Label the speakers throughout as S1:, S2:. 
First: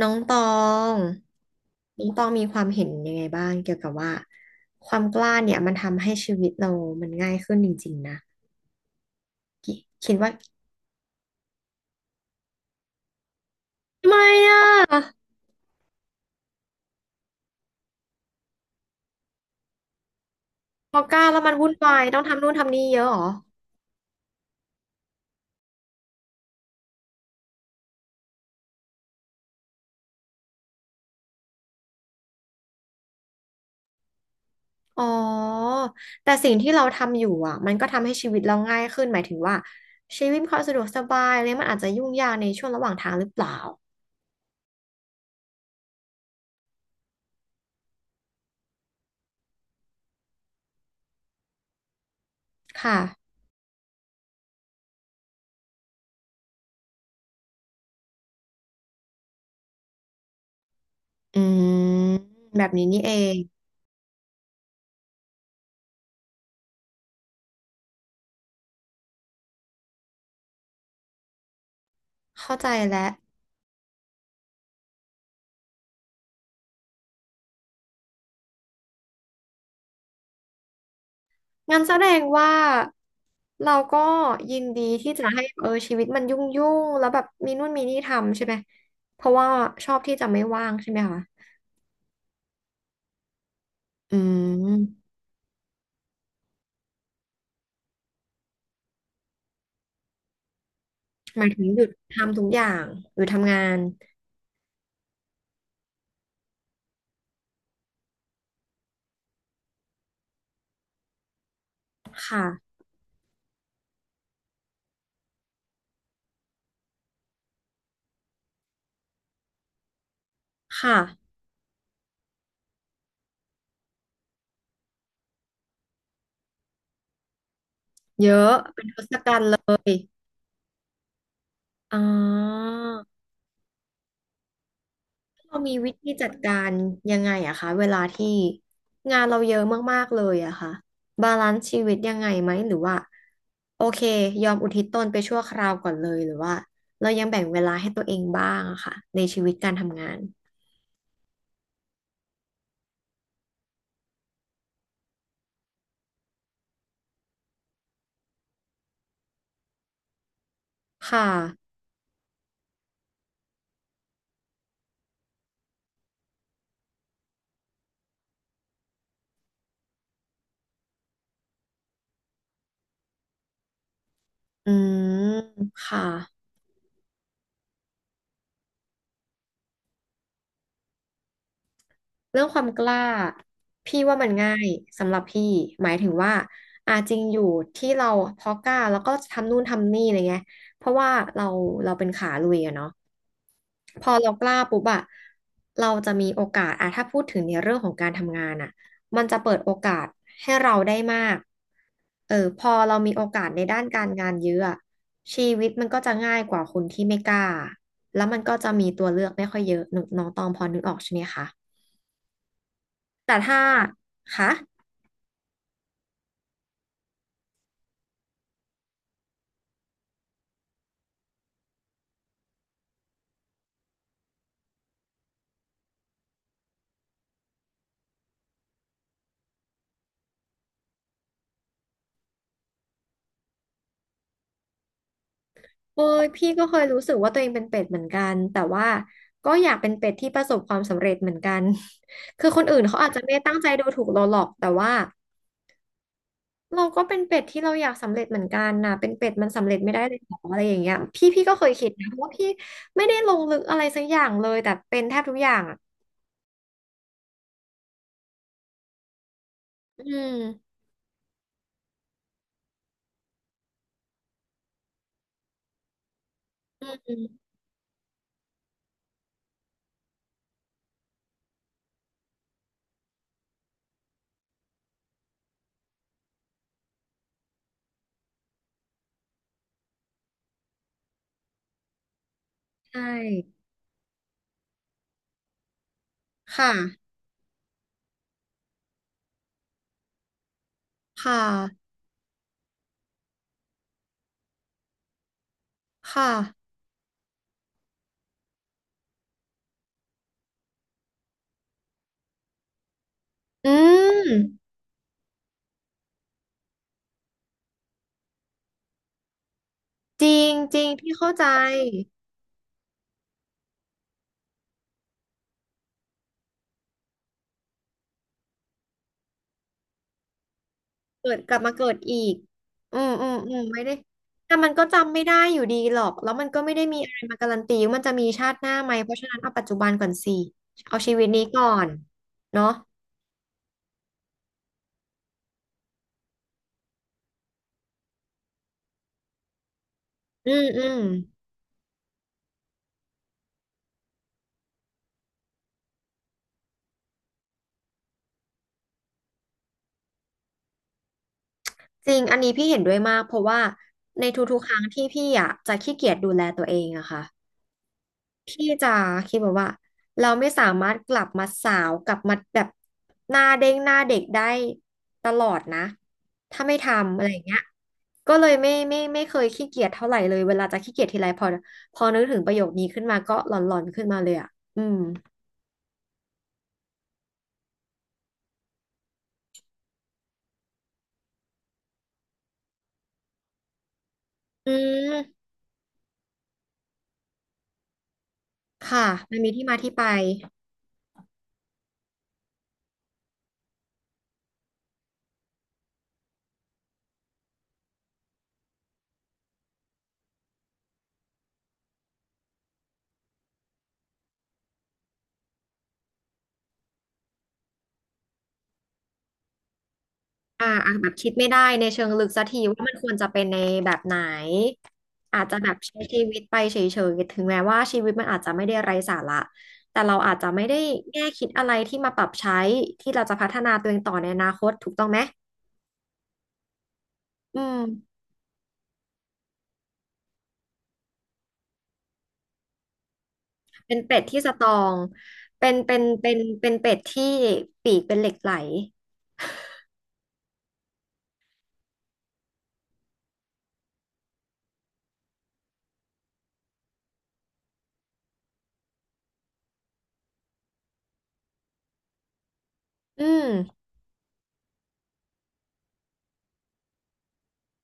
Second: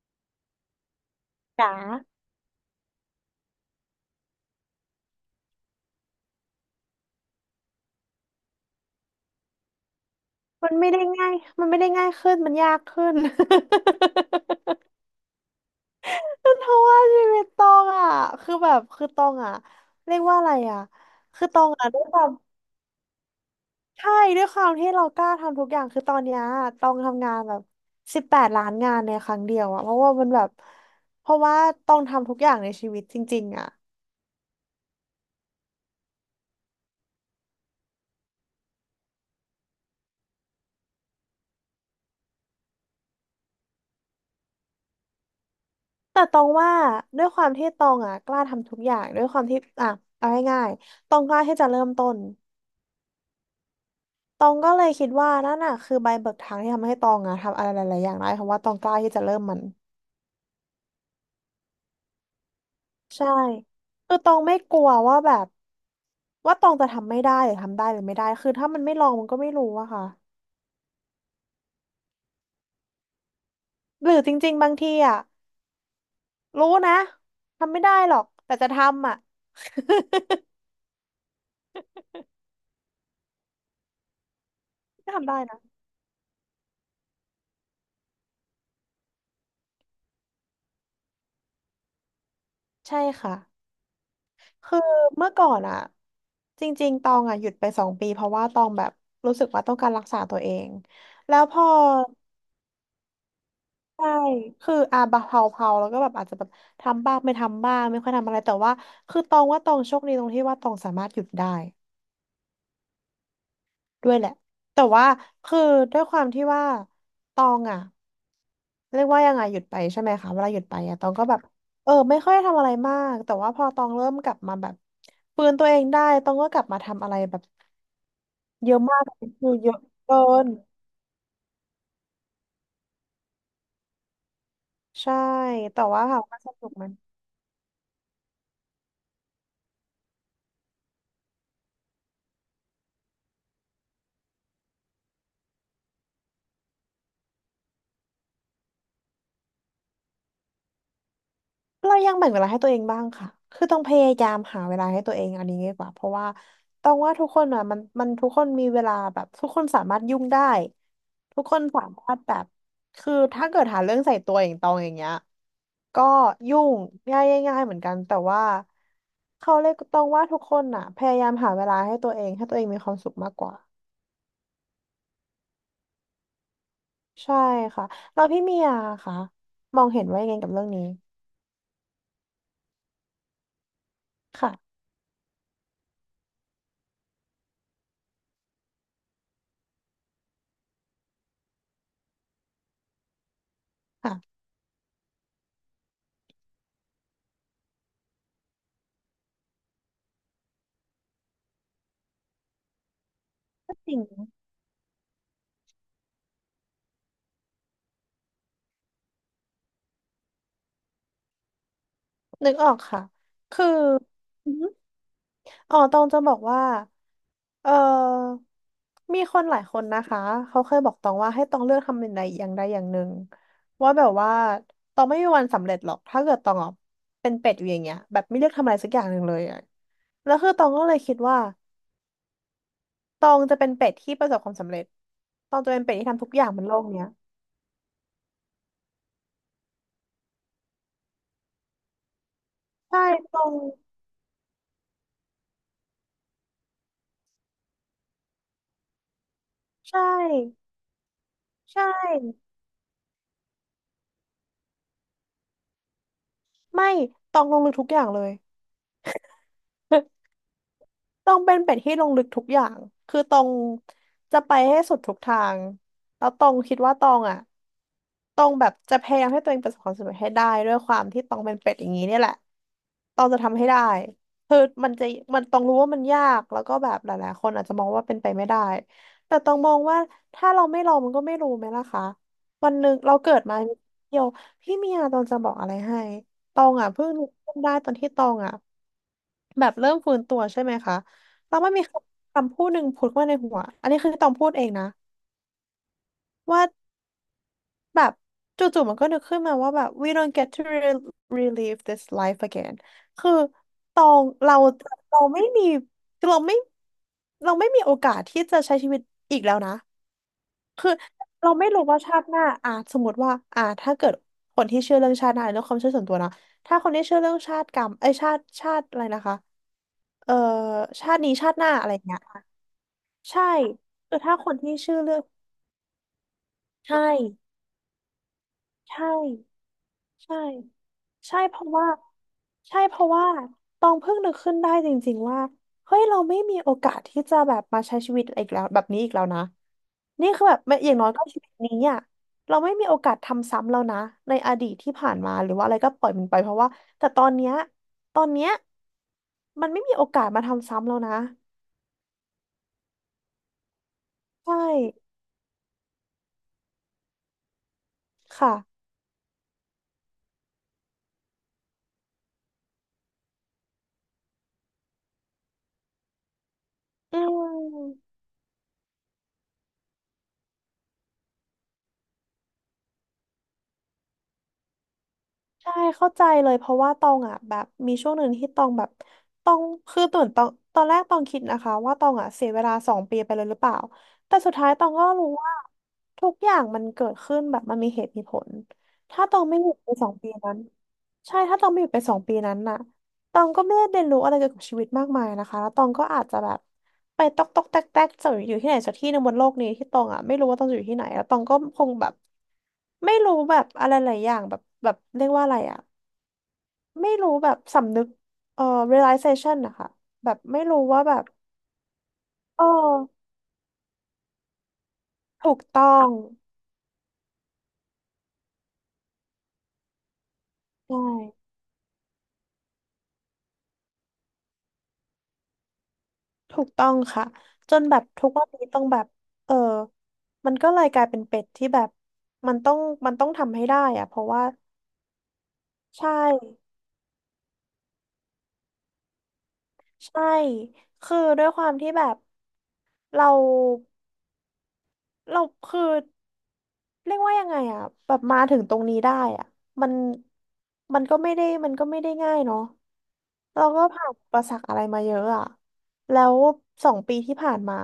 S1: น้องตอง
S2: จ๋า
S1: น้องตองมีความเห็นยังไงบ้างเกี่ยวกับว่าความกล้าเนี่ยมันทำให้ชีวิตเรามันง่ายขึ้นจริงๆนะคิคิดว่า
S2: มันไม่ได้ง่ายมันไม่ได้ง่ายขึ้น มันยากขึ้น
S1: ทำไมอ่ะ
S2: เพราะว่าชีวิตตองอ่ะคือแบบคือตองอ่ะเรียกว่าอะไรอ่ะ
S1: พอกล้าแล้ว
S2: คือ
S1: มัน
S2: ตอ
S1: วุ่
S2: ง
S1: น
S2: อ่ะ
S1: วา
S2: ด้ว
S1: ย
S2: ยค
S1: ต้อง
S2: วาม
S1: ทำนู่นทำนี่เยอะเหรอ
S2: ใช่ด้วยความที่เรากล้าทำทุกอย่างคือตอนเนี้ยตองทำงานแบบ18 ล้านงานในครั้งเดียวอ่ะเพราะว่ามันแบบเพราะว่าตองทำทุกอย่างในชีวิตจริงๆอ่ะ
S1: อ๋อแต่สิ่งที่เราทำอยู่มันก็ทำให้ชีวิตเราง่ายขึ้นหมายถึงว่าชีวิตเขาสะดวกสบายเลยมันอาจจะยุ่งยากในช่วงระหว่างทางหรือเปล่า
S2: แต่ตองว่าด้วยความที่ตองอ่ะกล้าทำทุกอย่างด้วยความที่อ่ะเอาง่ายๆตองกล้าที่จะเริ่มต้น
S1: ค่ะ
S2: ตองก็เลยคิดว่านั่นน่ะคือใบเบิกทางที่ทำให้ตองอะทำอะไรหลายๆอย่างได้เพราะว่าตองกล้าที่จะเริ่มมัน
S1: อืมแบบนี้นี่เอ
S2: ใช่
S1: ง
S2: คือตองไม่กลัวว่าแบบว่าตองจะทำไม่ได้หรือทำได้หรือไม่ได้คือถ้ามันไม่ลองมันก็ไม่รู้อะค่ะ
S1: เข้าใจแล้ว
S2: หรือจริงๆบางทีอะรู้นะทำไม่ได้หรอกแต่จะทำอะ
S1: งั้นแสดงว่าเราก็ยินดีที่
S2: ก็
S1: จะ
S2: ทำได้
S1: ให้
S2: นะ
S1: ชีวิตมันยุ่งแล้วแบบมีนู่นมีนี่ทำใช่ไหมเพราะว่าชอบที่จะไม่ว่างใช่ไหมคะ
S2: ใช่ค่ะ
S1: อื
S2: คือ
S1: ม
S2: เมื่อก่อนอะจริงๆตองอะหยุดไป2 ปีเพราะว่าตองแบบรู้สึกว่าต้องการรักษาตัวเองแล้
S1: ห
S2: ว
S1: มาย
S2: พ
S1: ถึง
S2: อ
S1: หยุดทำทุกอย่างหรือทำงาน
S2: ใช่คืออาบะเผาๆแล้วก็แบบอาจจะแบบทำบ้างไม่ทำบ้างไม่ค่อยทำอะไรแต่ว่าคือตองว่าตองโชคดีตรงที่ว่าตองสามารถหยุดได้
S1: ค่ะ
S2: ด้วยแหละแต่ว่าคือด้วยความที่ว่าตองอ่ะเรียกว่ายังไงหยุดไปใช่ไหมคะเวลาหยุดไป
S1: ค่ะ
S2: อ่ะตองก็แบบเออไม่ค่อยทำอะไรมากแต่ว่าพอตองเริ่มกลับมาแบบฟื้นตัวเองได้ตองก็กลับมาทำอะไรแบบ
S1: เยอะ
S2: เยอะ
S1: เป็นท
S2: มาก
S1: ศกัณฐ์
S2: คือ
S1: เล
S2: เยอะ
S1: ย
S2: เกิน
S1: อ๋อ
S2: ใช่
S1: เรามี
S2: แต่
S1: วิ
S2: ว่า
S1: ธี
S2: ถาม
S1: จัด
S2: ว่าส
S1: กา
S2: นุ
S1: ร
S2: กไหม
S1: ยังไงคะเวลาที่งานเราเยอะมากๆเลยค่ะบาลานซ์ชีวิตยังไงไหมหรือว่าโอเคยอมอุทิศตนไปชั่วคราวก่อนเลยหรือว่าเรายังแบ่งเวลาให้ตัวเองบ้างค่ะในชีวิตการทำงาน
S2: เรายังแบ่งเวลาให้ตัวเองบ้างค่ะ คือต้องพยายามหาเวลาให้ตัวเองอันนี้ดีกว่าเพราะว่าต้องว่าทุกคนอ่ะมันทุกคนมีเวลาแบบทุกคนสามารถยุ่งได้
S1: ค่ะ
S2: ทุกคนสามารถแบบคือถ้าเกิดหาเรื่องใส่ตัวอย่างตองอย่างเงี้ยก็ยุ่งง่ายง่ายๆเหมือนกันแต่ว่าเขาเลยกต้องว่าทุกคนอ่ะพยายามหาเวลาให้ตัวเองให้ตัวเองมีความสุขมากกว่า
S1: อืมค่ะ
S2: ใช่ค่ะเราพี่เมียค่ะมองเห็นว่ายังไงกับเรื่องนี้
S1: เรื่องความกล้าพี่ว่ามัน
S2: ค่ะ
S1: ง่ายสำหรับพี่หมายถึงว่าอาจริงอยู่ที่เราพอกล้าแล้วก็ทำนู่นทำนี่อะไรเงี้ยเพราะว่าเราเราเป็นขาลุยเนาะ พอเรา
S2: ค่ะ
S1: กล้าปุ๊บเราจะมีโอกาสถ้าพูดถึงในเรื่องของการทำงานมันจะเปิดโอกาสให้เราได้มากเออพอเรามีโอกาสในด้าน
S2: จริง
S1: การงานเยอะชีวิตมันก็จะง่ายกว่าคนที่ไม่กล้าแล้วมันก็จะมีตัวเลือกไม่ค่อยเยอะนึกน้องตองพอนึกออกใช่ไหมคะ
S2: นึกออกค่ะ
S1: แต่ถ้า
S2: คือ
S1: คะ
S2: อือหืออ๋อตองจะบอกว่า เออมีคนหลายคนนะคะ เขาเคยบอกตองว่าให้ตองเลือกทำอย่างใดอย่างใดอย่างหนึ่งว่าแบบว่าตองไม่มีวันสำเร็จหรอกถ้าเกิดตองอ่ะเป็นเป็ดอยู่อย่างเงี้ยแบบไม่เลือกทำอะไรสักอย่างหนึ่งเลยอะแล้วคือตองก็เลยคิดว่าตองจะเป็นเป็ดที่ประสบความสำเร็จตองจะเป็นเป็ด
S1: เอ้
S2: ที่ทำ
S1: ย
S2: ทุกอย่า
S1: พี่
S2: งบ
S1: ก็
S2: นโล
S1: เคย
S2: ก
S1: รู้
S2: เนี้ย
S1: สึกว่าตัวเองเป็นเป็ดเหมือนกันแต่ว่าก็อยากเป็นเป็ดที่ประสบความสำเร็จเหมือนกัน คือคนอื่นเขา
S2: ใช่
S1: อาจจะไม่
S2: ต
S1: ได้
S2: อง
S1: ตั้งใจดูถูกเราหรอกแต่ว่า เราก็เป็นเป็ดที่เราอยากสำเร็จเหมือนกันนะเป็นเป็ดมันสำเร็จไม่
S2: ใช่
S1: ได้เลยหรออะไรอย่างเงี้ยพี่ก็เคย
S2: ใช่
S1: คิดนะเพราะว่าพี่ไม่ได้ลงลึกอะไรสักอย่างเลยแต่เป็นแทบทุกอย่าง
S2: ไม่ตองลงลึกทุกอย่างเลย
S1: อื ม
S2: ต้องเป็นเป็ดที่ลงลึกทุกอย่างคือตองจะไปให้สุดทุกทาง แล้วตองคิดว่าตอ
S1: อื
S2: งอ่ะ
S1: ม
S2: ตองแบบจะพยายามให้ตัวเองประสบความสำเร็จให้ได้ด้วยความที่ตองเป็นเป็ดอย่างนี้เนี่ยแหละตองจะทำให้ได้คือมันจะมันตองรู้ว่ามันยากแล้วก็แบบหลายๆคนอาจจะมองว่าเป็นไปไม่ได้แต่ตองมองว่าถ้าเราไม่ลองมันก็ไม่รู้ไหมล่ะคะวันหนึ่ง
S1: ใช่
S2: เราเกิดมาเดียวพี่เมียตองจะบอกอะไรให้ตอ
S1: ค่ะ
S2: งอ่ะเพิ่งนึกขึ้นได้ตอนที่ตองอ่ะ แบบเริ่มฟื้นตัวใช่ไหมคะ
S1: ค่ะ
S2: แล้วมันมีคำคำพูดหนึ่งพูดมาในหัว อันนี้คือตองพูดเองนะ
S1: ค่ะ
S2: ว่าแบบจู่ๆมันก็นึกขึ้นมาว่าแบบ we don't get to relive this life again คือ
S1: อื
S2: ตอง
S1: ม
S2: เราเราไม่มีเราไม่เราไม่มีโอกาสที่จะใช้ชีวิตอีกแล้วนะ
S1: จริงจริง
S2: คือ
S1: พี่เข้าใจ
S2: เราไม่รู้ว่าชาติหน้าอ่ะสมมติว่าอ่ะถ้าเกิดคนที่เชื่อเรื่องชาติหน้าเรื่องความเชื่อส่วนตัวนะถ้าคนที่เชื่อเรื่องชาติกรรมไอยชาติอะไรนะคะเอ่อชาติ
S1: เกิ
S2: นี้
S1: ด
S2: ชา
S1: กลั
S2: ติ
S1: บ
S2: หน้า
S1: มาเกิ
S2: อะไร
S1: ดอี
S2: เงี้ย
S1: กอืมอืม
S2: ใช่
S1: อืมไม่ได้
S2: คือถ้าค
S1: แต่
S2: น
S1: มัน
S2: ที่
S1: ก็
S2: ชื่อ
S1: จำ
S2: เรื่อ
S1: ไม่
S2: ง
S1: ได้อยู่ดีหรอกแล้วมันก็ไม่ได้
S2: ใช่
S1: มีอะไรมาการันตีว่ามันจะมีชาติหน้าไหม
S2: ใช่
S1: เพราะฉะนั้นเอาปัจจุบันก่อนสิ
S2: ใช่
S1: เอาชีวิต
S2: ใช่
S1: นี้
S2: เพ
S1: ก่อ
S2: ราะว่า
S1: นเนาะ
S2: ใช่เพราะว่าตองเพิ่งนึกขึ้นได้จริงๆว่าเฮ้ยเราไม่มีโอกาสที่จะแบบมาใช้ชีวิตอีกแล้วแบบนี้อีกแล้วนะนี่คือ
S1: อื
S2: แบบ
S1: ม
S2: ไม่
S1: อื
S2: อย่าง
S1: ม
S2: น้อยก็ชีวิตนี้อ่ะเราไม่มีโอกาสทำซ้ำแล้วนะในอดีตที่ผ่านมาหรือว่าอะไรก็ปล่อยมันไปเพราะว่าแต่ตอนเนี้ยตอนเนี้ยมันไม่มีโอกาสมาทำซ้ำแล้วนะ
S1: จริงอันนี้พี่เห็นด้วยมากเพราะว่าใน
S2: ใช่
S1: ทุกๆครั้งที่พี่จะขี้เกียจดูแลตัวเองค่ะ
S2: ค่ะ
S1: พี่จะคิดแบบว่าเราไม่สามารถกลับมาสาวกลับมาแบบหน้าเด้งหน้าเด็กได้ตลอดนะถ้าไม่ทำ
S2: อื
S1: อะไรอย่างเงี้ย
S2: ม
S1: ก็เลยไม่เคยขี้เกียจเท่าไหร่เลยเวลาจะขี้เกียจทีไรพอนึกถึงประโยคนี้ขึ้นมาก็หลอนๆขึ้นมาเลยอืม
S2: ใช่เข้าใจเลยเพราะว่าตองอ่ะแบบมีช่วงหนึ่งที่ตองแบบตองคือตื่นตองตอนแรกตองคิดนะคะว่าตองอ่ะเสียเวลาสองปีไปเลยหรือเปล่าแต่สุดท้า
S1: อื
S2: ยตองก็รู้
S1: ม
S2: ว่าทุกอย่างมันเกิดขึ้นแบบมันมีเหตุมีผล
S1: ค่ะ
S2: ถ้าต
S1: มัน
S2: อง
S1: มี
S2: ไม่
S1: ที่
S2: หยุ
S1: มา
S2: ดไป
S1: ที่ไป
S2: สองปีนั้นใช่ถ้าตองไม่หยุดไปสองปีนั้นน่ะ ตองก็ไม่ได้เรียนรู้อะไรเกี่ยวกับชีวิตมากมายนะคะแล้วตองก็อาจจะแบบไปตอกตอกแตกแตกจะอยู่ที่ไหนสักที่หนึ่งบนโลกนี้ที่ตองอ่ะไม่รู้ว่าตองจะอยู่ที่ไหนแล้วตองก็คงแบบไม่รู้แบบอะไรหลายอย่างแบบเรียกว่าอะไรอ่ะไม่รู้แบบสำนึกเอ่อ realization นะคะแบบไม่
S1: อ่า
S2: รู้
S1: อ่ะ
S2: ว่า
S1: แบบ
S2: แบบ
S1: คิดไม่ได้ในเชิงลึกสักที
S2: เอ
S1: ว่ามันควร
S2: อ
S1: จะเป็นในแบบไหนอาจ
S2: ถู
S1: จะ
S2: ก
S1: แบบ
S2: ต้อ
S1: ใช้
S2: ง
S1: ชีวิตไปเฉยๆถึงแม้ว่าชีวิตมันอาจจะไม่ได้ไร้สาระแต่เราอาจจะไม่ได้
S2: ใช่
S1: แง่คิดอะไรที่มาปรับใช้ที่เราจะพัฒนาตัวเองต่อในอนาคตถูกต้องไหม
S2: ถูกต้องค่ะ
S1: อื
S2: จ
S1: ม
S2: นแบบทุกวันนี้ต้องแบบเออมันก็เลยกลายเป็นเป็ดที่แบบมันต้องมันต้องทำให้ได้
S1: เป็น
S2: อะเพ
S1: เป็ด
S2: ราะ
S1: ที่
S2: ว่า
S1: สตรองเป็นเป็น
S2: ใช่
S1: เป็นเป็นเป็ดที่ปีกเป็นเหล็กไหล
S2: ใช่ คือด้วยความที่แบบเราเราคือเรียกว่ายังไงอะแบบมาถึงตรงนี้ได้อะมันมันก็ไม่ได้ง่ายเนาะ
S1: อืม
S2: เราก็ผ่านอุประสักอะไรมาเยอะอะแล้วสองปีที่ผ่านมา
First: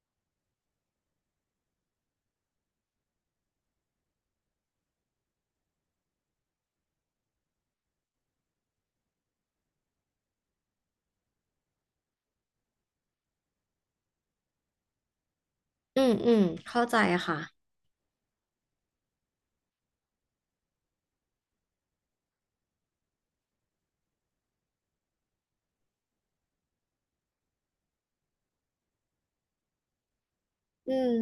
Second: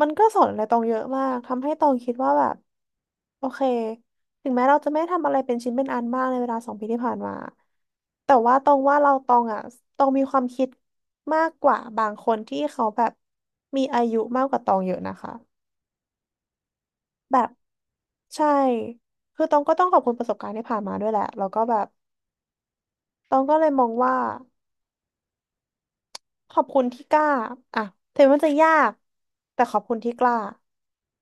S2: มันก็สอนอะไรตองเยอะมากทำให้ตองคิดว่าแบบโอเคถึงแม้เราจะไม่ทำอะไรเป็นชิ้นเป็นอันมากในเวลาสองปีที่ผ่านมาแต่ว่าตองว่าเราตองอ่ะตองมีความคิดมากกว่าบางคนที่เขาแบบมีอายุมากกว่าตองเยอะนะคะ
S1: อืมอืมเข้าใจค่ะ
S2: แบบใช่ คือตองก็ต้องขอบคุณประสบการณ์ที่ผ่านมาด้วยแหละแล้วก็แบบตองก็เลยมองว่า ขอบคุณที่กล้าอ่ะถึงมันจะยากแต่ขอบคุณที่กล้า
S1: อืม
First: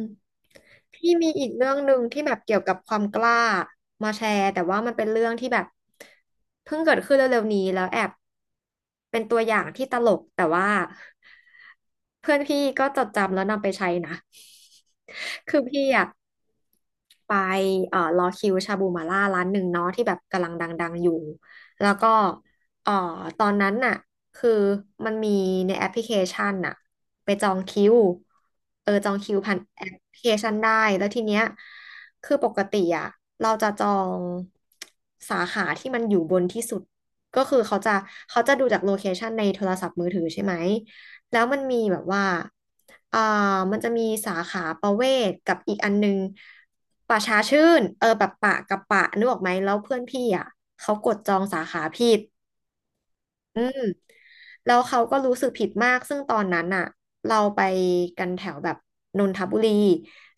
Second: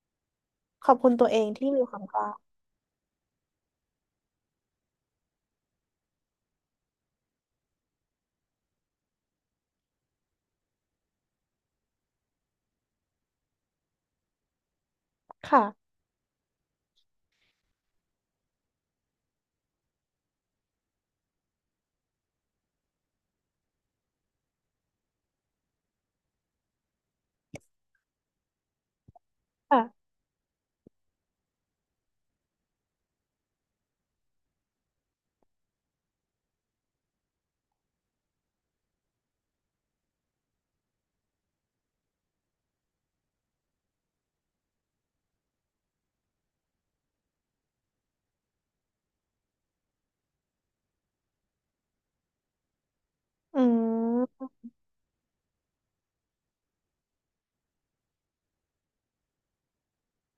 S2: ขอบคุ
S1: พี่
S2: ณตั
S1: มี
S2: วเอ
S1: อี
S2: ง
S1: กเรื่
S2: ที่
S1: อง
S2: มี
S1: ห
S2: ค
S1: นึ่
S2: วา
S1: ง
S2: มก
S1: ที่
S2: ล้า
S1: แบบเกี่ยวกับความกล้ามาแชร์แต่ว่ามันเป็นเรื่องที่แบบเพิ่งเกิดขึ้นเร็วๆนี้แล้วแอบเป็นตัวอย่างที่ตลกแต่ว่าเพื่อนพี่ก็จดจำแล้วนำไปใช้นะคือ
S2: ค่ะ
S1: พี่อะไปรอคิวชาบูมาล่าร้านหนึ่งเนาะที่แบบกำลังดังๆอยู่แล้วก็เอ่อตอนนั้นน่ะ คือมันมีในแอปพลิเคชันน่ะไปจองคิวเออจองคิวผ่านแอปพ
S2: ค่ะ
S1: ลิเคชันได้แล้วทีเนี้ยคือปกติเราจะจองสาขาที่มันอยู่บนที่สุดก็คือเขาจะดูจากโลเคชันในโทรศัพท์มือถือใช่ไหมแล้วมันมีแบบว่าอ่ามันจะมีสาขาประเวศกับอีกอันนึงป่าช้าชื่นเออแบบปะกับปะนึกออกไหมแล้วเพื่อนพี่เขากดจองสาขาผิดอื
S2: อื
S1: ม
S2: ม
S1: แล้วเขาก็รู้สึกผิดมาก ซึ่งตอนนั้นเราไปกันแถวแบบนนทบุรี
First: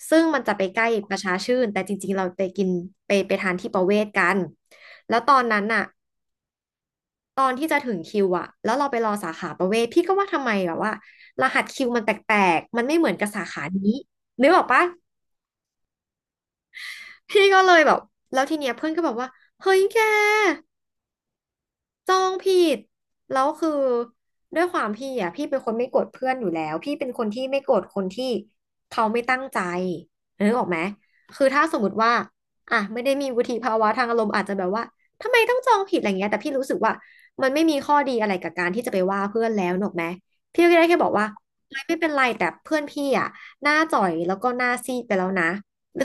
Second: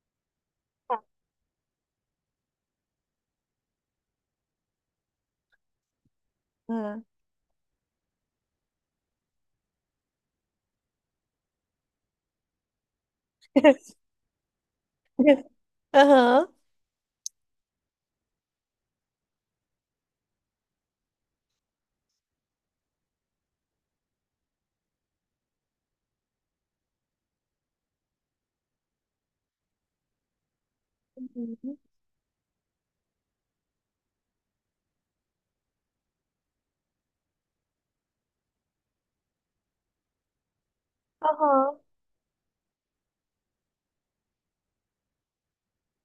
S1: ซึ่งมันจะไปใกล้
S2: ค่ะ
S1: ประชาชื่น แต่จริงๆเราไปกินไปทานที่ประเวศกันแล้วตอนนั้นอ่ะ
S2: อ่า
S1: ตอนที่จะถึงคิวอ่ะแล้วเราไปรอสาขาประเวศพี่ก็ว่าทำไมแบบว่ารหัสคิวมันแปลกๆมันไม่เหมือนกับสาขานี้นึกออกปะ
S2: เออเหรอ
S1: พี่ก็เลยแบบแล้วทีเนี้ยเพื่อนก็บอกว่าเฮ้ยแก จองผิดแล้วคือด้วยความพี่อ่ะพี่เป็นคนไม่โกรธเพื่อนอยู่แล้วพี่เป็นคนที่ไม่โกรธคนที่เขาไม่ตั้งใจนึกออกไหม
S2: อื
S1: คือถ้าสมม
S2: ม
S1: ติว่าอ่ะไม่ได้มีวุฒิภาวะทางอารมณ์อาจจะแบบว่าทำไมต้องจองผิดอะไรเงี้ยแต่พี่รู้สึกว่ามันไม่มีข้อดีอะไรกับการที่จะไปว่าเพื่อนแล้วนึกออกไหมพี่ก็ได้แค่บอก
S2: เอ
S1: ว่า
S2: อเหรอ
S1: เฮ้ยไม่เป็นไรแต่เพื่อนพี่อ่ะหน้าจ่อยแล้วก็หน้าซีดไปแล้วนะ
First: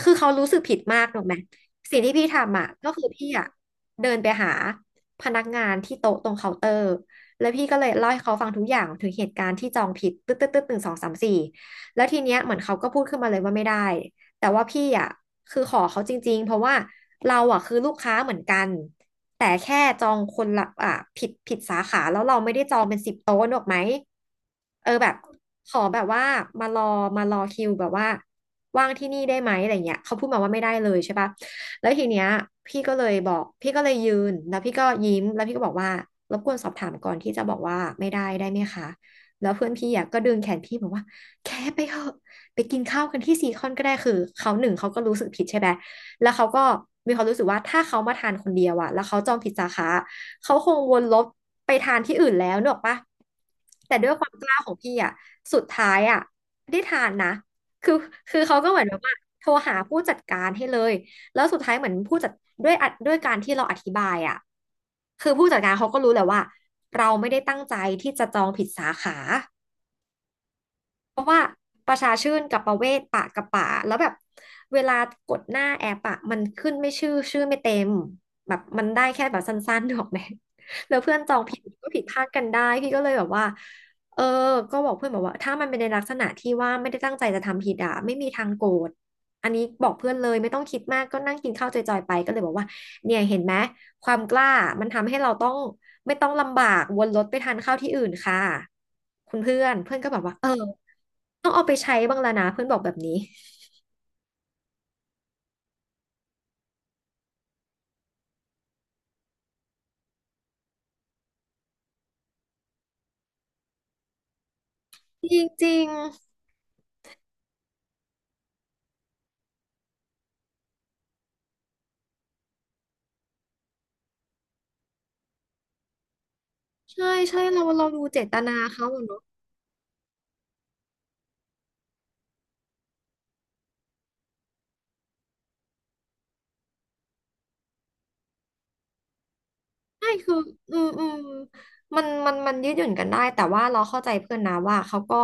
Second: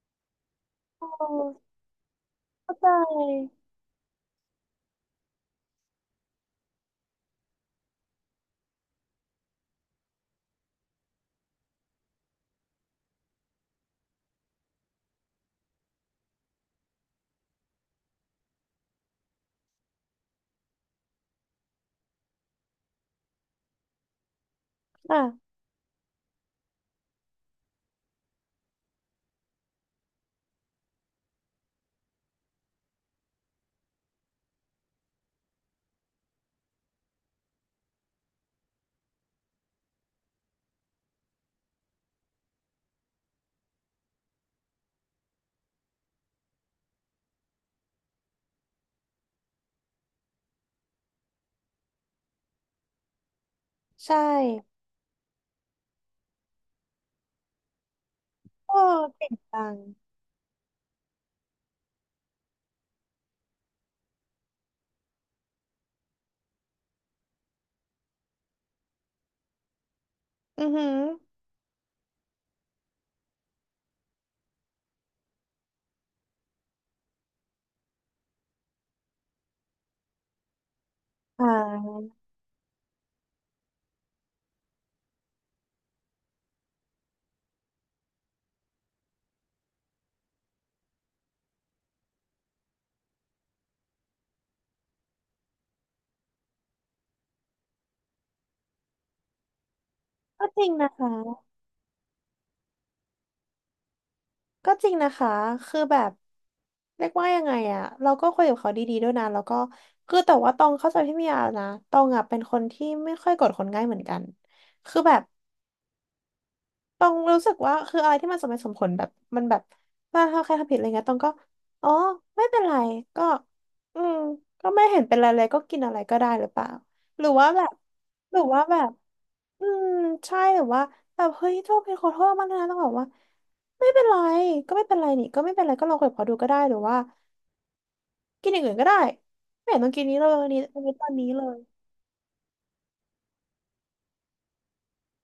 S1: คือเขารู้สึกผิดมา
S2: โอ
S1: กนึกออกไหม
S2: ้
S1: สิ่งที่พี่ทำอ่ะ
S2: เข้าใ
S1: ก็คือพี่อ่ะ
S2: จ
S1: เดินไปหา พนักงานที่โต๊ะตรงเคาน์เตอร์แล้วพี่ก็เลยเล่าให้เขาฟังทุกอย่างถึงเหตุการณ์ที่จองผิดตึ๊ดตึ๊ดตึ๊ดหนึ่งสองสามสี่แล้วทีเนี้ยเหมือนเขาก็พูดขึ้นมาเลยว่าไม่ได้แต่ว่าพี่อ่ะคือขอเขาจริงๆเพราะว่าเราอ่ะคือลูกค้าเหมือนกันแต่แค่จองคนละอ่ะผิดสาขาแล้วเราไม่ได้จองเป็นสิบโต๊ะหรอกไหมเออแบบ
S2: อ่ะ
S1: ขอแบบว่ามารอมารอคิวแบบว่าว่างที่นี่ได้ไหมอะไรเงี้ยเขาพูดมาว่าไม่ได้เลยใช่ปะ แล้วทีเนี้ยพี่ก็เลยบอกพี่ก็เลยยืนแล้วพี่ก็ยิ้มแล้วพี่ก็บอกว่ารบกวนสอบถามก่อนที่จะบอกว่าไม่ได้ได้ไหมคะแล้วเพื่อนพี่อะก็ดึงแขนพี่บอกว่าแค่ไปเถอะไปกินข้าวกันที่ซีคอนก็ได้คือเขาหนึ่งเขาก็รู้สึกผิดใช่ไหมแล้วเขาก็มีความรู้สึกว่าถ้าเขามาทานคนเดียวอะแล้วเขาจองผิดสาขาเขาคงวนรถไปทานที่อื่นแล้วเนกออกปะแต่ด้วย
S2: ใช่
S1: ความกล้าของพี่อะสุดท้ายอะได้ทานนะคือคือเขาก็
S2: โอ้
S1: เหมือนแบบว่า
S2: เก่ง
S1: โทร
S2: จั
S1: หา
S2: ง
S1: ผู้จัดการให้เลย แล้วสุดท้ายเหมือนผู้จัดด้วยอัดด้วยการที่เราอธิบายอ่ะคือผู้จัดการเขาก็รู้แหละว่าเราไม่ได้ตั้งใจที่จะจองผิดสาขา
S2: อือหือ
S1: เพราะว่าประชาชื่นกับประเวศปะกับป่าแล้วแบบเวลากดหน้าแอปอะมันขึ้นไม่ชื่อชื่อไม่เต็มแบบมันได้แค่แบบสั้นๆ ถูกไหมแล้วเพื่อนจอง
S2: อ่
S1: ผิดก็ผิ
S2: า
S1: ดพลาดกันได้พี่ก็เลยแบบว่าเออก็บอกเพื่อนบอกว่าถ้ามันเป็นในลักษณะที่ว่าไม่ได้ตั้งใจจะทำผิดอะไม่มีทางโกรธอันนี้บอกเพื่อนเลยไม่ต้องคิดมากก็นั่งกินข้าวจอยๆไปก็เลยบอกว่าเนี่ยเห็นไหมความกล้ามันทำให้เราต้องไม่ต้องลำบากวนรถไปทานข้าวที่อื่นค่ะคุณเพื่อนเพื่อนก็แบบว่าเอ
S2: ก็
S1: อ
S2: จริงนะคะ
S1: ต้องเอาไปใช้บ้างแล้วนะเพื่อนบอกแบบนี้
S2: ก็จริงนะคะ คือแบบเรียกว่ายังไงอะเราก็คุยกับเขาดีๆด้วยนะแล้วก็คือแต่ว่าตองเข้าใจพี่เมียนะตองอะเป็นคนที่ไม่ค่อยโกรธคนง่ายเหมือนกันคือแบบ
S1: จริง
S2: ตองรู้สึกว่าคืออะไรที่มันสมเหตุสมผลแบบมันแบบว่าถ้าใครทำผิดอะไรเงี้ยตองก็อ๋อไม่เป็นไรก็อืมก็ไม่เห็นเป็นไรเลยก็กินอะไรก็ได้หรือเปล่า
S1: ๆใช่
S2: หรือ
S1: ใช่
S2: ว่า
S1: เรา
S2: แบบ
S1: เราดูเจต
S2: หรือ
S1: นา
S2: ว่าแบ
S1: เขา
S2: บ
S1: อะเนอะ
S2: อืมใช่หรือว่าแบบเฮ้ยโทษเป็นขอโทษมากนะต้องบอกว่าไม่เป็นไรก็ไม่เป็นไรนี่ก็ไม่เป็นไรก็ลองคุยกับเขาดูก็ได้หรือว่ากินอย่างอื่นก็ได้ไม่เห็นต้องกิน
S1: ใช่
S2: นี้เล
S1: คื
S2: ย
S1: ออื
S2: วัน
S1: ม
S2: นี้
S1: อื
S2: ตอน
S1: ม
S2: นี้เลย
S1: มันยืดหยุ่นกันได้แต่ว่าเราเข้าใจเพื่อนนะว่าเขาก็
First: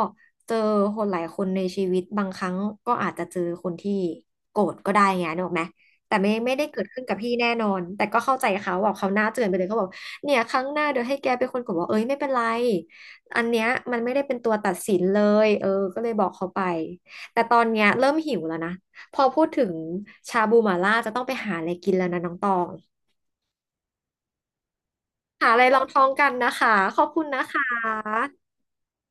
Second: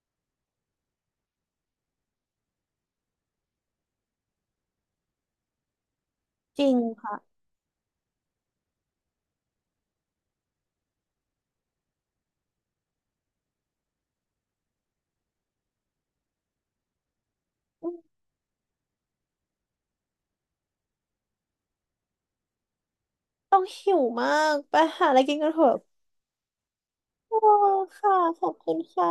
S1: เจอคนหลายคนในชีวิตบางครั้งก็อาจจะเจอคนที่โกรธก็ได้ไงนึกออกไหมแต่ไม่
S2: จ
S1: ได้
S2: ริง
S1: เกิดขึ้นกับพี่
S2: ค่ะ
S1: แน่นอนแต่ก็เข้าใจเขาบอกเขาวหน้าเตือนไปเลยเขาบอกเนี่ยครั้งหน้าเดี๋ยวให้แกเป็นคนกดบอกเอ้ยไม่เป็นไรอันเนี้ยมันไม่ได้เป็นตัวตัดสินเลยเออก็เลยบอกเขาไปแต่ตอนเนี้ย
S2: อืม
S1: เริ่มหิวแล้วนะพอพูดถึงชาบูหม่าล่าจะต้องไปหาอะไรกินแล้วนะน้องตอง
S2: ต้องหิวมากไปหาอะไรกิน
S1: หา
S2: กัน
S1: อะ
S2: เถ
S1: ไรล
S2: อะ
S1: องท้องกันนะคะ ขอบคุณ
S2: โอ้
S1: นะคะ
S2: ค่ะขอบคุณค่ะ